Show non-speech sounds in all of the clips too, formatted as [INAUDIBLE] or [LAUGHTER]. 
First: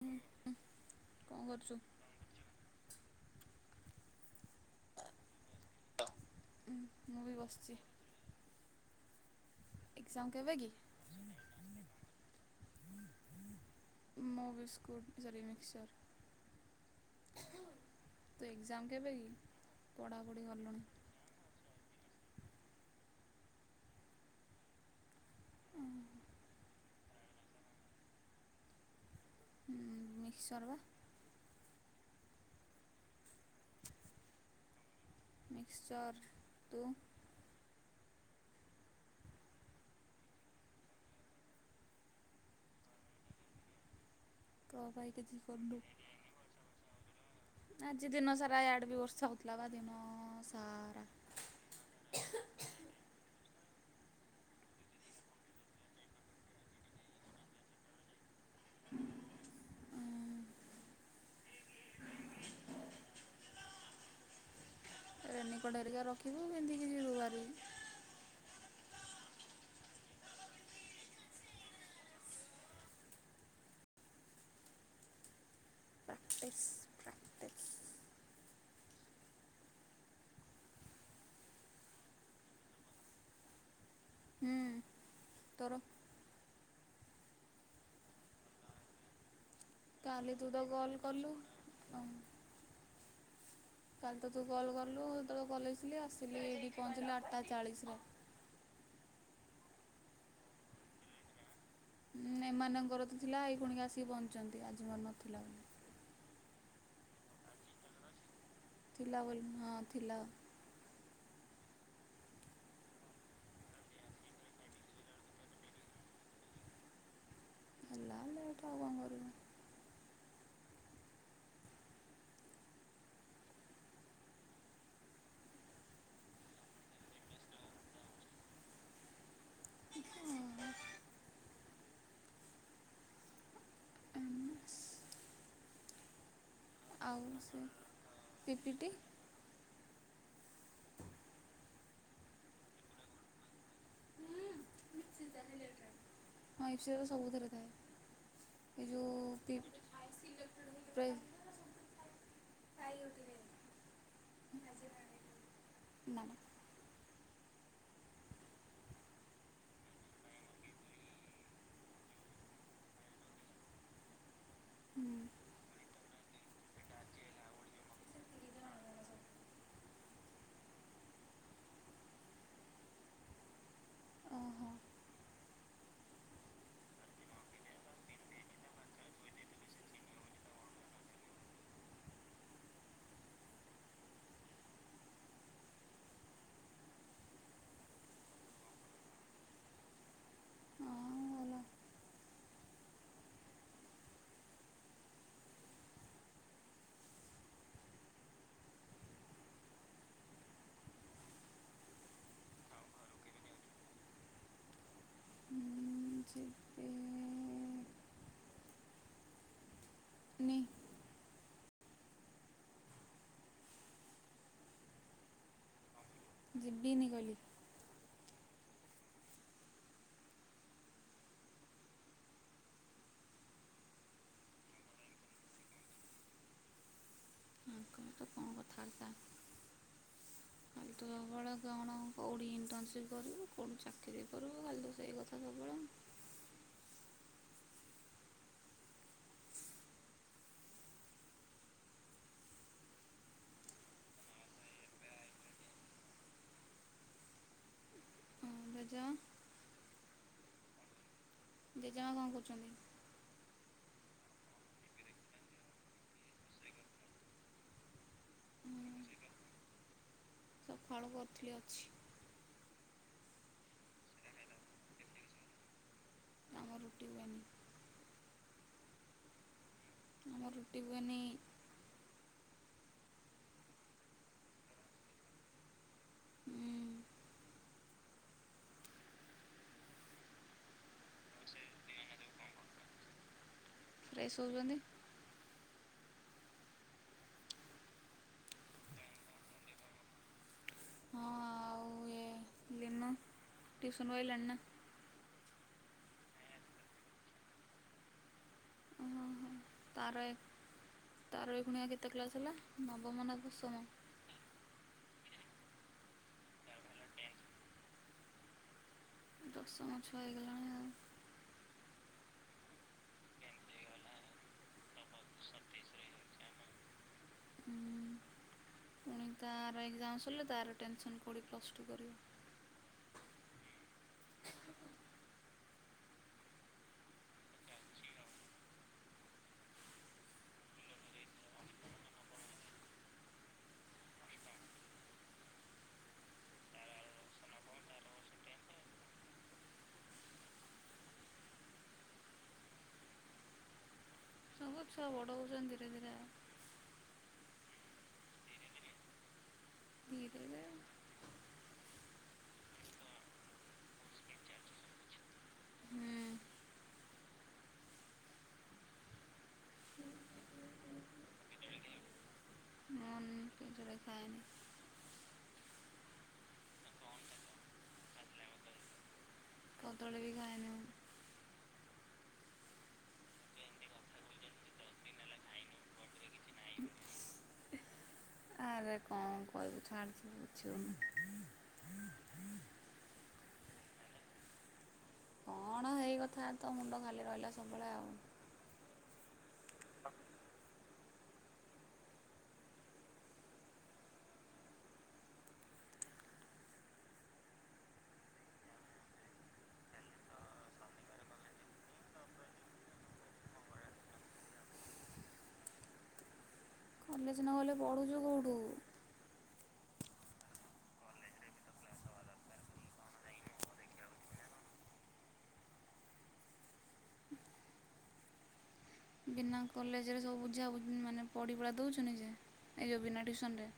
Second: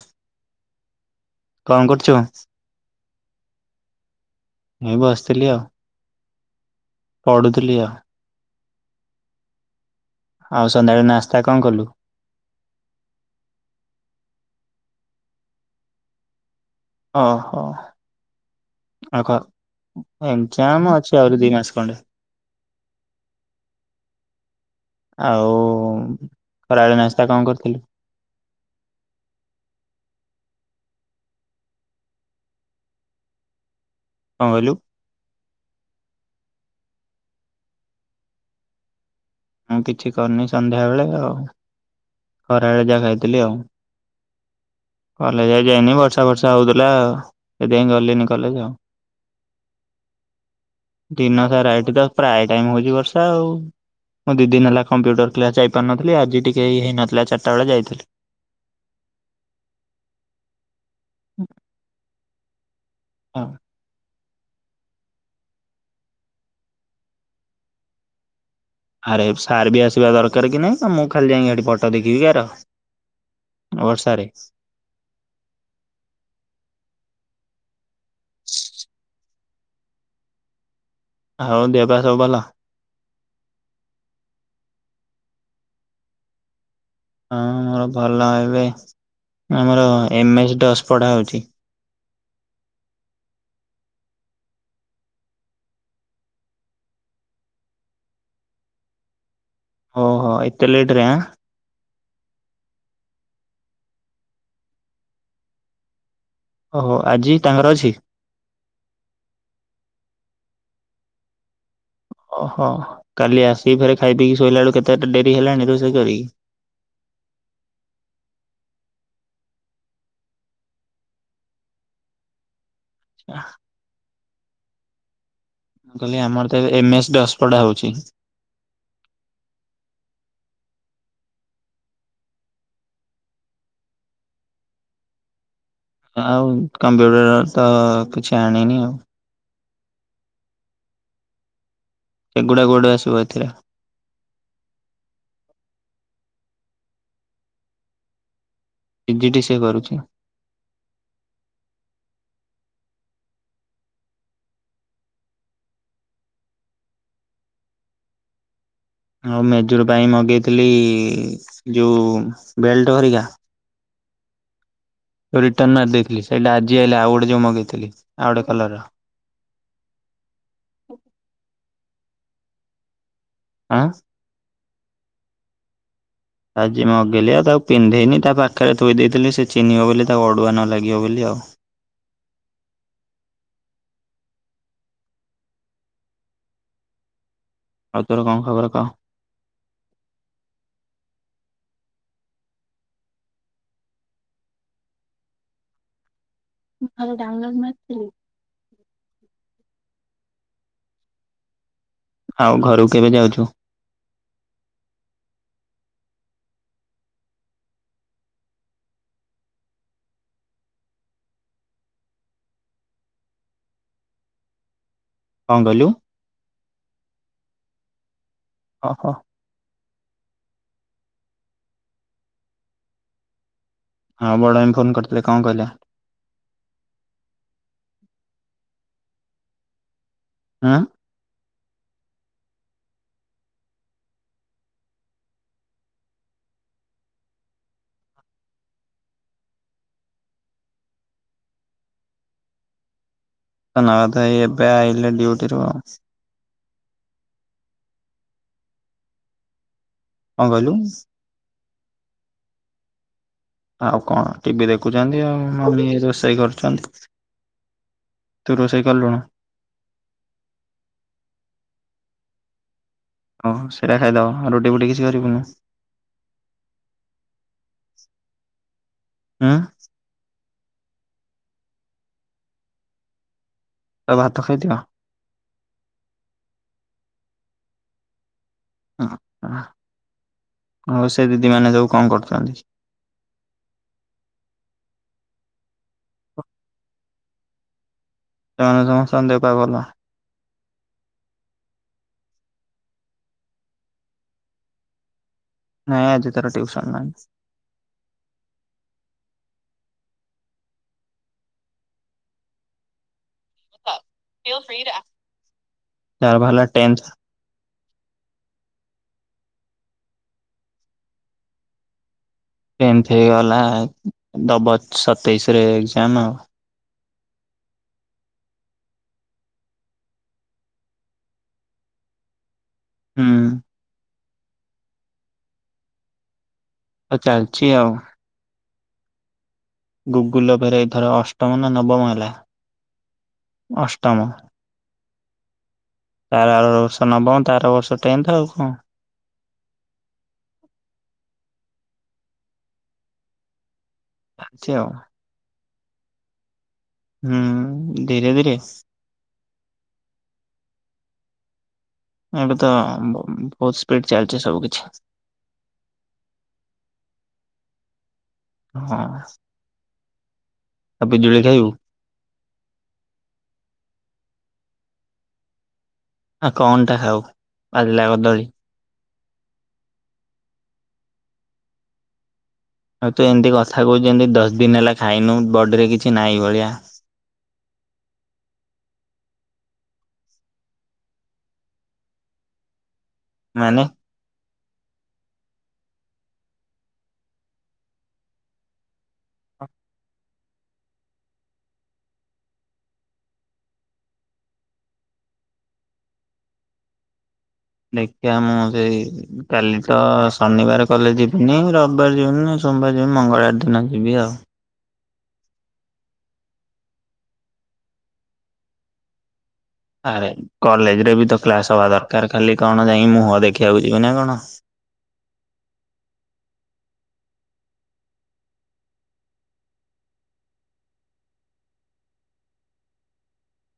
କଣ କରୁଛୁ? କଣ କରୁଚୁ? ମୁଁ ବସିଥିଲି ଆଉ। ମୁଁ ବି ବସିଛି। ପଢ଼ୁଥିଲି ଆ। ଏକ୍ଜାମ କେବେ କି? ଆଉ ସନ୍ଧ୍ୟାବେଳେ ନାସ୍ତା କଣ କଲୁ? ମୁଁ ବିସ୍କୁଟ ସରୀ ମିକ୍ସଚର। ଓ ହୋ। କେବେ ଆ କି? କ ପଢ଼ାପଢ଼ି କଲୁଣି? ଏଗ୍ଜାମ ଅଛି ଆଉରି ଦି ମାସେ ଖଣ୍ଡେ। [INAUDIBLE] ଆଉ ଖରାବେଳେ ନାସ୍ତା କଣ କରିଥିଲୁ? [INAUDIBLE] ହୁଁ ମିକ୍ସଚର ବା। କଣ କଇଲୁ? ମିକ୍ସଚର୍ ତୁ ମୁଁ କିଛି କରିନି ସନ୍ଧ୍ୟାବେଳେ ଆଉ ଖରାବେଳେ ଯାହା ଖାଇଥିଲି ଆଉ ତୋ ପାଇଁ କିଛି କଲେଜ ଆଜି କରିନୁ। ଯାଇନି ବର୍ଷା ଫର୍ଷା ହଉଥିଲା ଆଉ ସେଇଥିପାଇଁ ଆଜି ଗଲିନି ଦିନ ସାରା କଲେଜ ଆଉ ଇଆଡ଼େ ବି ବର୍ଷା ହଉଥିଲା ଦିନ ସାରା ଦିନ ସାରା ଏଠି ତ ପ୍ରାୟ ଟାଇମ ହଉଚି ବର୍ଷା ଆଉ ମୁଁ ଦି ଦିନି ହେଲା କମ୍ପ୍ୟୁଟର କ୍ଲାସ୍ ଯାଇ ପାରୁନଥିଲି ଆଜି ଟିକେ ହେଇନଥିଲା ଚାରିଟାବେଳେ ଯାଇଥିଲି। [UNINTELLIGIBLE] ହଁ। ରେନିକୋଟ ହେରିକା ରଖିବୁ ପିନ୍ଧିକି ଯିବୁ ଭାରି ଆରେ ସାର୍ ବି ଆସିବା ଦରକାର କି ନାଇଁ ନା ମୁଁ ଖାଲି ଯାଇକି ଏଠି ଫଟୋ ଦେଖିବି କାର ବର୍ଷାରେ ପ୍ରାକ୍ଟିସ ପ୍ରାକ୍ଟିସ। ଆଉ ଦେହ ବା ସବୁ ଭଲ? ହୁଁ ତୋର? ହଁ ମୋର ଭଲ ଏବେ ଆମର କାଲି ଏମ ତୁ ଏସ୍ ତ ଦଶ୍ କଲ୍ ପଢା ହଉଛି। କଲୁ। [INAUDIBLE] କାଲି ତ ତୁ କଲ କଲୁ ହେତବେଳେ କଲେଜ ଥିଲି ଆସିଲି ଏଠି ପହଞ୍ଚିଲି ଆଠଟା ଚାଳିଶ ରେ। [INAUDIBLE] ଓହୋ ଏତେ ଲେଟ ରେ ଆଁ? ହଁ ଏମାନଙ୍କର ତ ଥିଲା ଏଇ ଖୁନି ଆସିକି ପହଞ୍ଚିଛନ୍ତି ଆଜି ମୋର ନଥିଲା ବୋଲି। ଓହୋ ଆଜି ତାଙ୍କର ଅଛି? ଥିଲା ବୋଲି ହଁ ଥିଲା। ଓହୋ କାଲି ଆସିିକି ଫେରେ ଖାଇ ପିଇକି ଶୋଇଲା ବେଳକୁ କେତେଟା ଡେରି ହେଲାଣି ରୋଷେଇ ସରିକି। [INAUDIBLE] ହେଲା ଲେଟ୍ ଆଉ କଣ କରିବୁ ଆଃ। ମୁ କହିଲି ଆମର ତ ଏବେ ଏମଏସ୍ ଦଶପଡା ହଉଛି। ଆଉ ଆଉ କମ୍ପ୍ୟୁଟର ସେ ତ କିଛି ଆଣିନି ପିପିଟି ଆଉ। ଏଗୁଡା ଗୋଡା କୁଆଡୁ ଆସିବ ଏଥିରେ। [UNINTELLIGIBLE] ସବୁ ଦିରେ ଥାଏ। ଏ ପି ଜି ଯୋଉ ଡି ସି ଏ କରୁଛି। ପ୍ରେ [UNINTELLIGIBLE] ଆଉ ମେଜୁର ପାଇଁ ମଗେଇଥିଲି ଯୋଉ ବେଲ୍ଟ ହେରିକା ହୁଁ ରିଟର୍ନ ମାରି ଦେଇଥିଲି ସେଇଟା ଆଜି ଆଇଲା ଆଉ ଗୋଟେ ଯୋଉ ମଗେଇଥିଲି ଆଉ ଗୋଟେ କଲର ର। ହ। [INAUDIBLE] ଆଁ। ଓହୋ ଆଜି ମଗେଇଲି ଆଉ ତାକୁ ପିନ୍ଧେଇନି ତା ପାଖରେ ଥୋଇ ଦେଇଥିଲି ସେ ଚିହ୍ନିବ ବୋଲି ତାକୁ ଅଡୁଆ ନ ଲାଗିବ ବୋଲି ଆଉ। [INAUDIBLE] ଆଉ ତୋର କଣ ଖବର କହ? ହଁ ଭଲ। [UNINTELLIGIBLE] ଆଉ ଘରୁକୁ କେବେ ଯାଉଛୁ? ମୁଁ ଯିବିନି ନି। କଣ କହିଲୁ? ଯିବି ନିି କହିଲି। ଅ ହ। ହଁ ବଡ଼ାଇମ ଫୋନ କରିଥିଲେ କଣ କହିଲେ? ଆଙ୍କର ତ କଣ କଥାବାର୍ତ୍ତା ଆଁ। ଖାଲି ତ ସବୁବେଳେ କଣ କେଉଁଠି ଇଣ୍ଟର୍ନସିପ୍ କରିବୁ କଉଢୁ ଚାକିରି କରିବୁ ଖାଲି ତ ସେଇ କଥା ସବୁବେଳେ। [UNINTELLIGIBLE] ଏବେ ଆଇିଲେ ଡ୍ୟୁଟିରୁ। ବଜ। [UNINTELLIGIBLE] କଣ କହିଲୁ? ଜେଜେମା କଣ କରୁଛନ୍ତି? ଆଉ କଣ ଟିବି ଦେଖୁଛନ୍ତି ଆଉ ମମି ରୋଷେଇ କରୁଛନ୍ତି। ତୁ ରୋଷେଇ କଲୁଣୁ? ସକାଳୁ କରିଥିଲି ଅଛି ହଉ ସେଇଟା ଖାଇଦବ ଆଉ ରୁଟି ବୁଟି କିଛି କରିବୁନୁ। ଆମର ରୁଟି ହୁଏନି। ହୁଁ। ଆମର ରୁଟି ହୁଏନି। ତ ଭାତ ଖାଇଦିଅ। ହଁ ହ। ଆଉ ସେ ଦିଦି ମାନେ ଯଉ କଣ କରୁଥାନ୍ତି? ଫ୍ରେଶ ହଉଛନ୍ତି। ତମ ମାନଙ୍କ ସମସ୍ତ ଦେହ ପା ଭଲ। ହଁ ଟ୍ୟୁସନ ରୁ ଆଇଲାଣି ନା ନାଇଁ ଆଜି ତାର ଟିଉସନ ନାଇଁ। ଓହୋ ତାର ଏ ତାର ଏ ଖୁଣିଆ କେତେ କ୍ଲାସ ହେଲା ନବମ ନା। ଦଶମ? ଏବେ ହେଲା ଟେନ୍ଥ। ଦଶମ ଛୁଆ ହେଇଗଲାଣି ଆଉ। ଟେନ୍ଥ ହେଇଗଲା ଉଁ ଦବ ସତେଇଶ ରେ ଏକ୍ଜାମ ଆଉ। ହୁଁ। ପୁଣି ତାର ଏକ୍ଜାମ ସରିଲେ ତାର ଟେନସନ୍ ପୁଣି ପ୍ଲସ୍ ଟୁ କରିବ। ହୁଁ। ଆ ଚାଲଛି ଆଉ। ଗୁଗୁଲ ଫେରେ ଏ ଥର ଅଷ୍ଟମ ନା ନବମ ହେଲା? ଅଷ୍ଟମ। ତାର ଆର ବର୍ଷ ନବମ ତାର ବର୍ଷ ଟେନ୍ଥ ଆଉ କଣ? ହ ଚାଲିଛି ସବୁ ଆଉ। ଛୁଆ ବଡ ହଉଛନ୍ ଧୀରେ ଧୀରେ ଆ ହୁଁ ଧୀରେ ଧୀରେ। ଧୀରେ। ଏବେ ତ ଅଁ ବ ଉ ବହୁତ ସ୍ପିଡ ଚାଲିଛି ସବୁ କିିଛି। ହୁଁ ହଁ। ଆଉ ପିଜୁଳି ଖାଇବୁ। ପିଜୁଳି ଖାଏନି। ଆଉ କଣ ଟା ଖାଉ? ପାଚିଲା କଦଳି। କଦଳୀ ବି ଖାଏନି ମୁଁ। ଆଉ ତୁ ଏମିତି କଥା କହୁଛୁ ଯେନ୍ତି ଦଶ ଦିନ ହେଲା ଖାଇନୁ ବଡିରେ କିଛି ନାହିଁ ଭଳିଆ। ଆରେ କଣ କ ଛାଡ଼ ତୁ ବୁଝିହଉନି। ମାନେ। କଣ ହେଇ କଥା ତ ମୁଣ୍ଡ ଖାଲି ରହିଲା ସବୁବେଳେ ଆଉ। ଦେଖିବା ମୁଁ ସେଇ କାଲି ତ ଶନିବାର କଲେ ଯିବିନି ରବିବାର ଯିବିନି। ସୋମବାର ଯି ମଙ୍ଗଳବାର ଦିନ ଯିବି ଆଉ। କଲେଜ ନଗଲେ ପଢୁଛୁ କଉଠୁ? ଆରେ କଲେଜ ରେ ବି ତ କ୍ଲାସ ହବା ଦରକାର ଖାଲି କଣ ଯାଇ ମୁହଁ ଦେଖିବାକୁ ଯିବି ନା କଣ? ବିନା କଲେଜରେ ସବୁ ବୁଝା ବୁ ମାନେ ପଢ଼ି ପୁଢ଼ା ଦଉଛୁ ନିଜେ ଏଇଯଉ ବିନା ଟ୍ୟୁସନ ରେ।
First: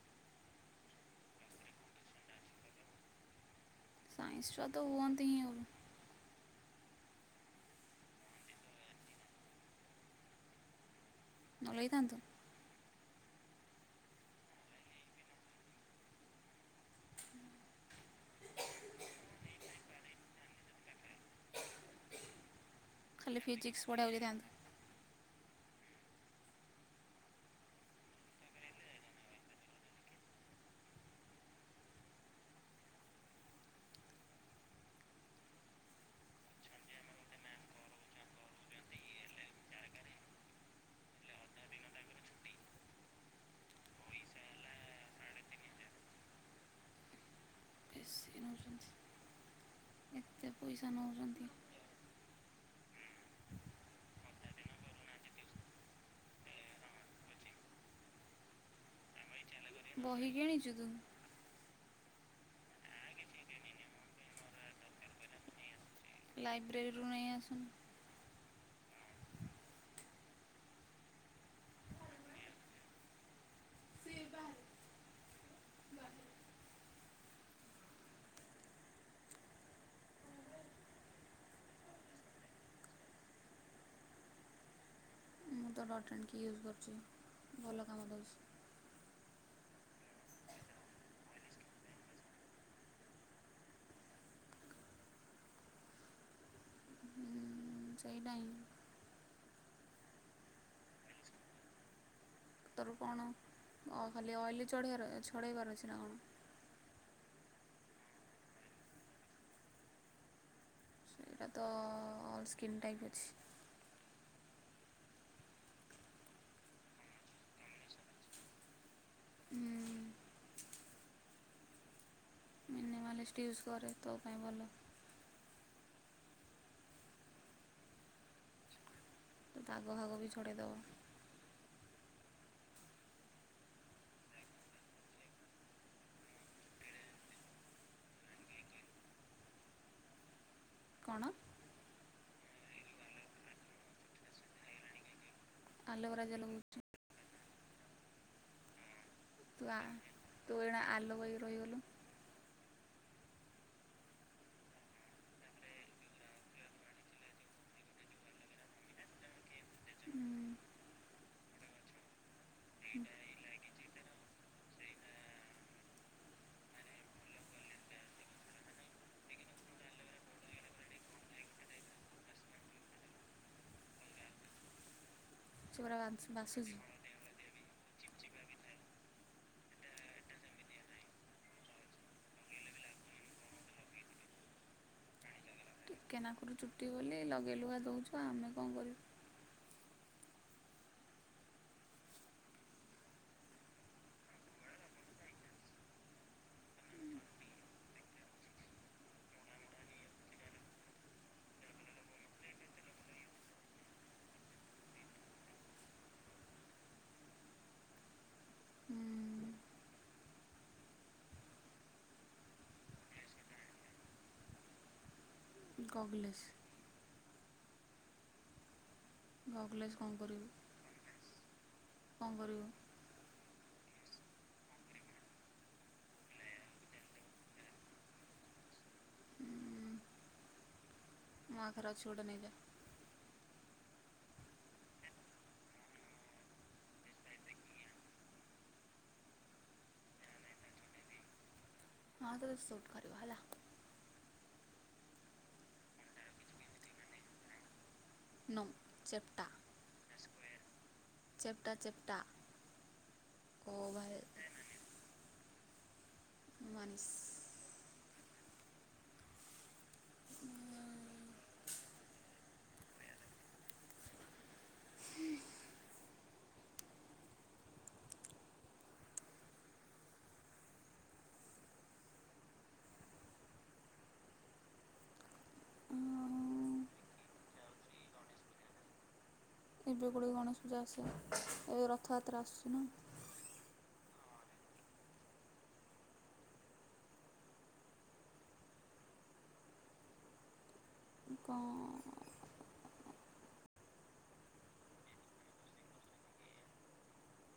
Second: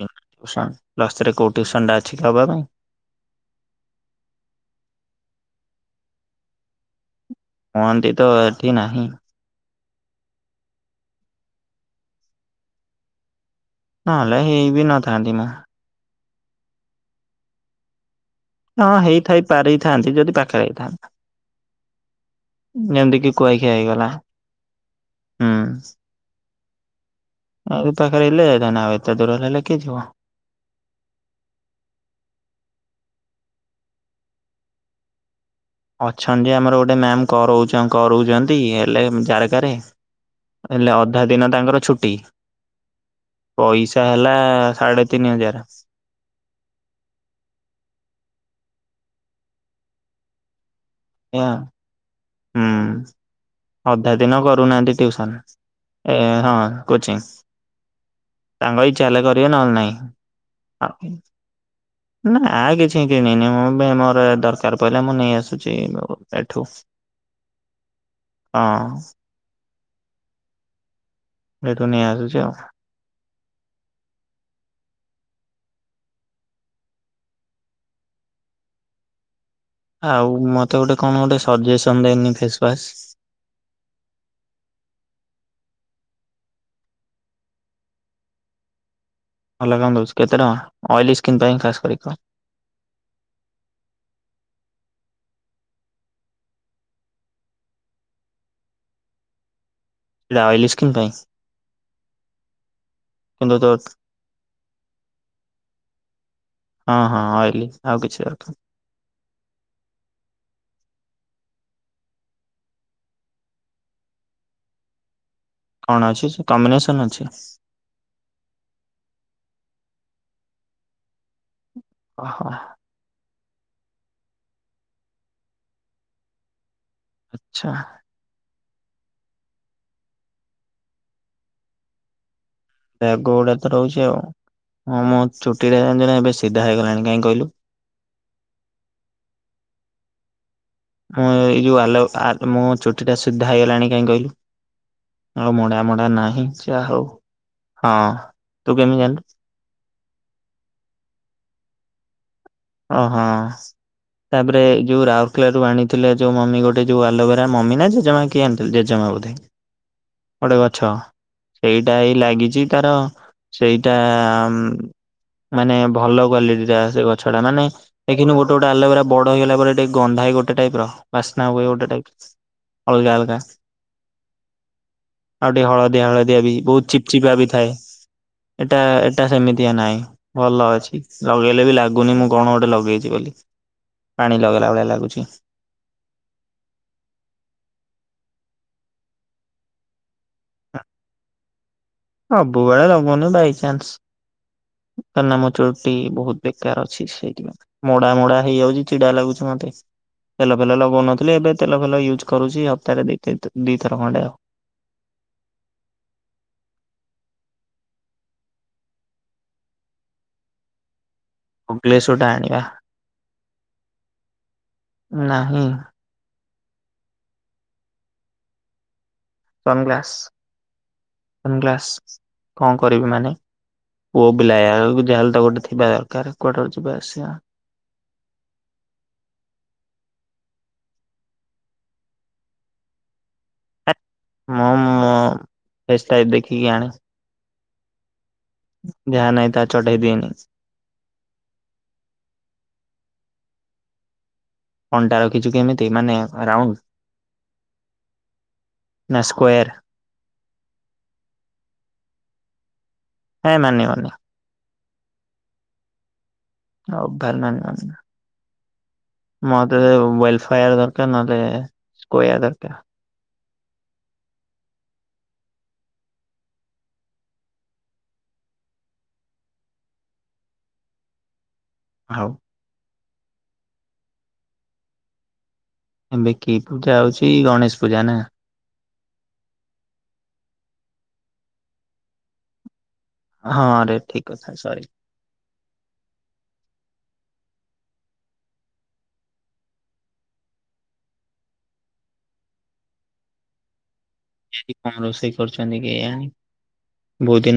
ପ୍ଲ ଟ୍ୟୁସନ ପ୍ଲସ ସ୍ତ୍ରୀ କୋଉ ଟ୍ୟୁସନ ଟା ଅଛି ହବା ପାଇଁ? ସାଇନସି ଚ୍ଛୁଆ ତ ହୁଅନ୍ତି ହିଁ ଆଉ। ହୁଅନ୍ତି ତ ଏଠି ନାହିଁ। ରହିଥାଆନ୍ତୁ। ନହେଲେ ହେଇ ବି ନଥାନ୍ତି ମୁଁ। ହଁ ହେଇଥାଇ ପାରିଥାନ୍ତି ଯଦି ପାଖରେ ହେଇଥାନ୍ତା। ଯେମିତି କିି ଖାଲି କୁଆଖିଆ ଫିଜିକ୍ସ ହେଇଗଲା ପଢ଼ିବାକୁ ଯାଇଥାନ୍ତେ ହୁଁ। ଆଉ ତ ପାଖାରେ ହେଲେ ହୋଇଥାନ୍ତା ଆଉ ଏତେ ଦୁରରେ ହେଲେ କିିଏ ଯିବ? ଅଛନ୍ତି ଯେ ଆମର ଗୋଟେ ମ୍ୟାାମ କର କରାଉଛନ୍ତି ହେଲେ ଜାରକାରେ। ହେଲେ ଅଧା ଦିନ ତାଙ୍କର ଛୁଟି। ପଇସା ହେଲା ସାଢେ ତିନି ହଜାର [INAUDIBLE] ବେଶୀ ନେଉଛନ୍ତି ପଇସା ନ ଉହାଁ ହୁଁ ଅଧା ଦିନ କରୁନାହାନ୍ତି ଟିଉସନ୍ ଏ ହଁ କୋଚିଂ। ତାଙ୍କ ଇଛାହେଲେ କରିବେ ନହେଲେ ବହି କିଣିଛୁ ତୁ ନାହିଁ ନା ଆ କିଛି କିଣିନି ମୁଁ ମେମୋରେ ଦରକାର ପଇଲେ ମୁଁ ନେଇ ଆସୁଛି ଏଠୁ। ଲାଇବ୍ରେରୀରୁ ନେଇ ଆସୁନ? ହଁ। ଏଇ ନେଇଆସୁଛି ଆଉ। ଆଉ ମତେ ଗୋଟେ କଣ ଗୋଟେ ସଜେସନ୍ ଦେଇନି ଫେସୱାସ? [INAUDIBLE] ମୁଁ ତ ଡଟ ଆଣ୍କି ୟୁଜ୍ କରୁଛି ଭଲ କାମ ଦେଉଛି। ଭଲ କାମ ଦଉଛି କେତେ ଟଙ୍କା ଅଏଲି ସ୍କିନ୍ ପାଇଁ ଖାସ୍ କରି କହ? [INAUDIBLE] ସେଇଟାଇ ଏଟା ଅଏଲ ସ୍କ୍ରନ୍ ପାଇଁ? ତୋର କଣ କିନ୍ତୁ ତୋ ଖାଲି ଅଏଲ ଚଢ଼େଇ ବାର ଛଡେଇ ବାର ଅଛି ନା କଣ? ହଁ ହଁ ଅଏଲି ଆଉ କିଛି ରଖି ଏଇଟ ତ ଅଲ ସ୍କନ୍ ଟାଇପ ଅଛି [INAUDIBLE] କଣ ଅଛି ସେ କମ୍ବିନେସନ ଅଛି? ଓ ହୋ ମିନିମାଲିଷ୍ଟ ୟୁଜ୍ କରେ ତୋ ପାଇଁ ଭଲ [INAUDIBLE] ଆଛା। ଦ ଗହହା ଗ ବିି ଡ଼ଦ। [INAUDIBLE] ବେଗ ଗୋଡାତ ରହୁଛି ଆଉ? ହଁ ମୁଁ ଚୁଟିରେ? ଏବେ ସିଧା ହେଇଗଲାଣି କାହିଁ କହିଲୁ [INAUDIBLE] କ'ଣ ମୁଁ ଏଇ ଯୋଉ ଆଲାଉ ଆ ମୋ ଚୁଟି ଟା ସିଧା ହେଇଗଲାଣି କାହିଁ କହିଲୁ? ଆଉ ମଡା ମଡା ଆଲୋଭେରା ଜେଲ୍ ନାହିଁ କହୁଛୁ ଯ ହଉ ହଁ ତୁ କେମିତି ଜାଣିଲୁ? ବା ତୁ ଏଣେ ଆଲୁ ବହି ରହିଗଲୁ [INAUDIBLE] ଓ ହୋ ତାପରେ ଯୋଉ ରାଉରକେଲା ରୁ ଆଣିଥିଲେ ଯୋଉ ମମି ଗୋଟେ ଯୋଉ ଆଲଭେରା ମମି ନା ଜେଜମା କିଏ ଆଣି ଥିଲେ ଜେଜେ ମା। ଗୋଟେ ଗଛ ଏଇଟା ହିଁ ଲାଗିଛି ତାର ସେଇଟା ମାନେ ଭଲ କ୍ଵାଲିଟି ଟା ସେ ଗ ଛଡା ମାନେ ଦେଖିନୁ ଗୋଟେ ଗୋଟେ ଆଲୋଭେରା ବଡ ହେଇଗଲା ପରେ ଟିକେ ଗନ୍ଧା ଗୋଟେ ଟାଇପ ର ବାସ୍ନା ହୁଏ ଗୋଟେ ଟାଇପ। ଅଲଗା ଅଲଗା। ଆଉ ଟିକେ ସେଗୁରା ହଳଦିଆ ବାସ ହଳଦିଆ ବି ବାସୁଛି। ବହୁତ ଚିପ ଚିପା ବି ଥାଏ। ଏଟା ଏଟା ସେମିତିଆ ନାହିଁ ଭଲ ଅଛି ଲଗେଇଲେ ବି ଲାଗୁ ଲାଗୁନି ମୁଁ କଣ ଗୋଟେ ଲଗେଇଛି ବୋଲି ପାଣି ଲଗେଇଲା ଭଳିଆ ଲାଗୁଛ। ଟିକେନାକୁରୁ ଚୁଟି ବୋଲି ଲଗେ଼ଇଲୁଗା ଦଉଛୁ ଆମେ କଣ କରିବୁ? ହ ସବୁବେଳେ ଲଗଉନି ବାଇଚାନ୍ସ। କିଆ ନା ମୋ ଚୁଟି ବହୁତ ବେକାର ଅଛି ସେଇଥିପାଇଁ ମୁଡା ମୁଡା ହେଇଯାଉଛି ଚିଡା ଲାଗୁଛି ମ ମତେ। ତେଲ ଫେଲ ଲଗଉନଥିଲି ଏବେ ତେଲ ଫେଲ ୟୁଜ୍ କରୁଛି ହପ୍ତାହରେ ଦି ତି ଦିଇଥର ଖଣ୍ଡେ ଆଉ। ଆ [INAUDIBLE] ଉଁ ଓଗ୍ଲେଶ ଟା ଆଣିବା ନା। ଗ। ଗଗଲେସ୍ କଣ ସନଗ୍ଲାସ କରିବୁ ସନଗ୍ଲାସ କଣ କରିବି ମାନେ? [UNINTELLIGIBLE] ଯାହା ହେଲେ ତ କୁଆଡେ ଗୋଟେ ଯିବା ଆସିବା। ମୋ ପାଖରେ ଅଛି ଗୋଟେ ନେଇଯା। ମୁଁ ମୁଁ ପ୍ରେସକ୍ରାଇବ ଦେଖିକି ଆଣ। ଯାହା ନାହିଁ ତାହା ଚଢେଇ ଦିଏନି। ହଁ ତେ ସୁଟ କରିବ ହେଲା। ଫେନଟା ରଖିଛୁ କେମିତି ମାନେ ରାଉଣ୍ଡ? ନୋ ନା ଚେପଟା ସ୍କୋୟାର ଚେପଟା ଚେପଟା। ହଁ ମାନି ବନି। ମାନିସ୍ [UNINTELLIGIBLE] ମୋ ଦେହରେ ୱଲଫାୟାର ଦରକାର ନହେଲେ ସ୍କୋୟାର ଦରକାର। ହଉ। ଏବେ କି ପୂଜା ହଉଛି ଗଣେଶ ପୂଜା ନା। ଏବେ ଗୁଡେ ଗଣେଶ ପୂଜା ଆସେ ଏବେ ରଥଯାତ୍ରା ଆସୁଛି ନା। ହଁରେ ଠିକ କଥା ସରି। ଙ୍କ ଆଜି କଣ ରୋଷେଇ କରୁଛନ୍ତି କେଜାଣି ବହୁତ ଦିନ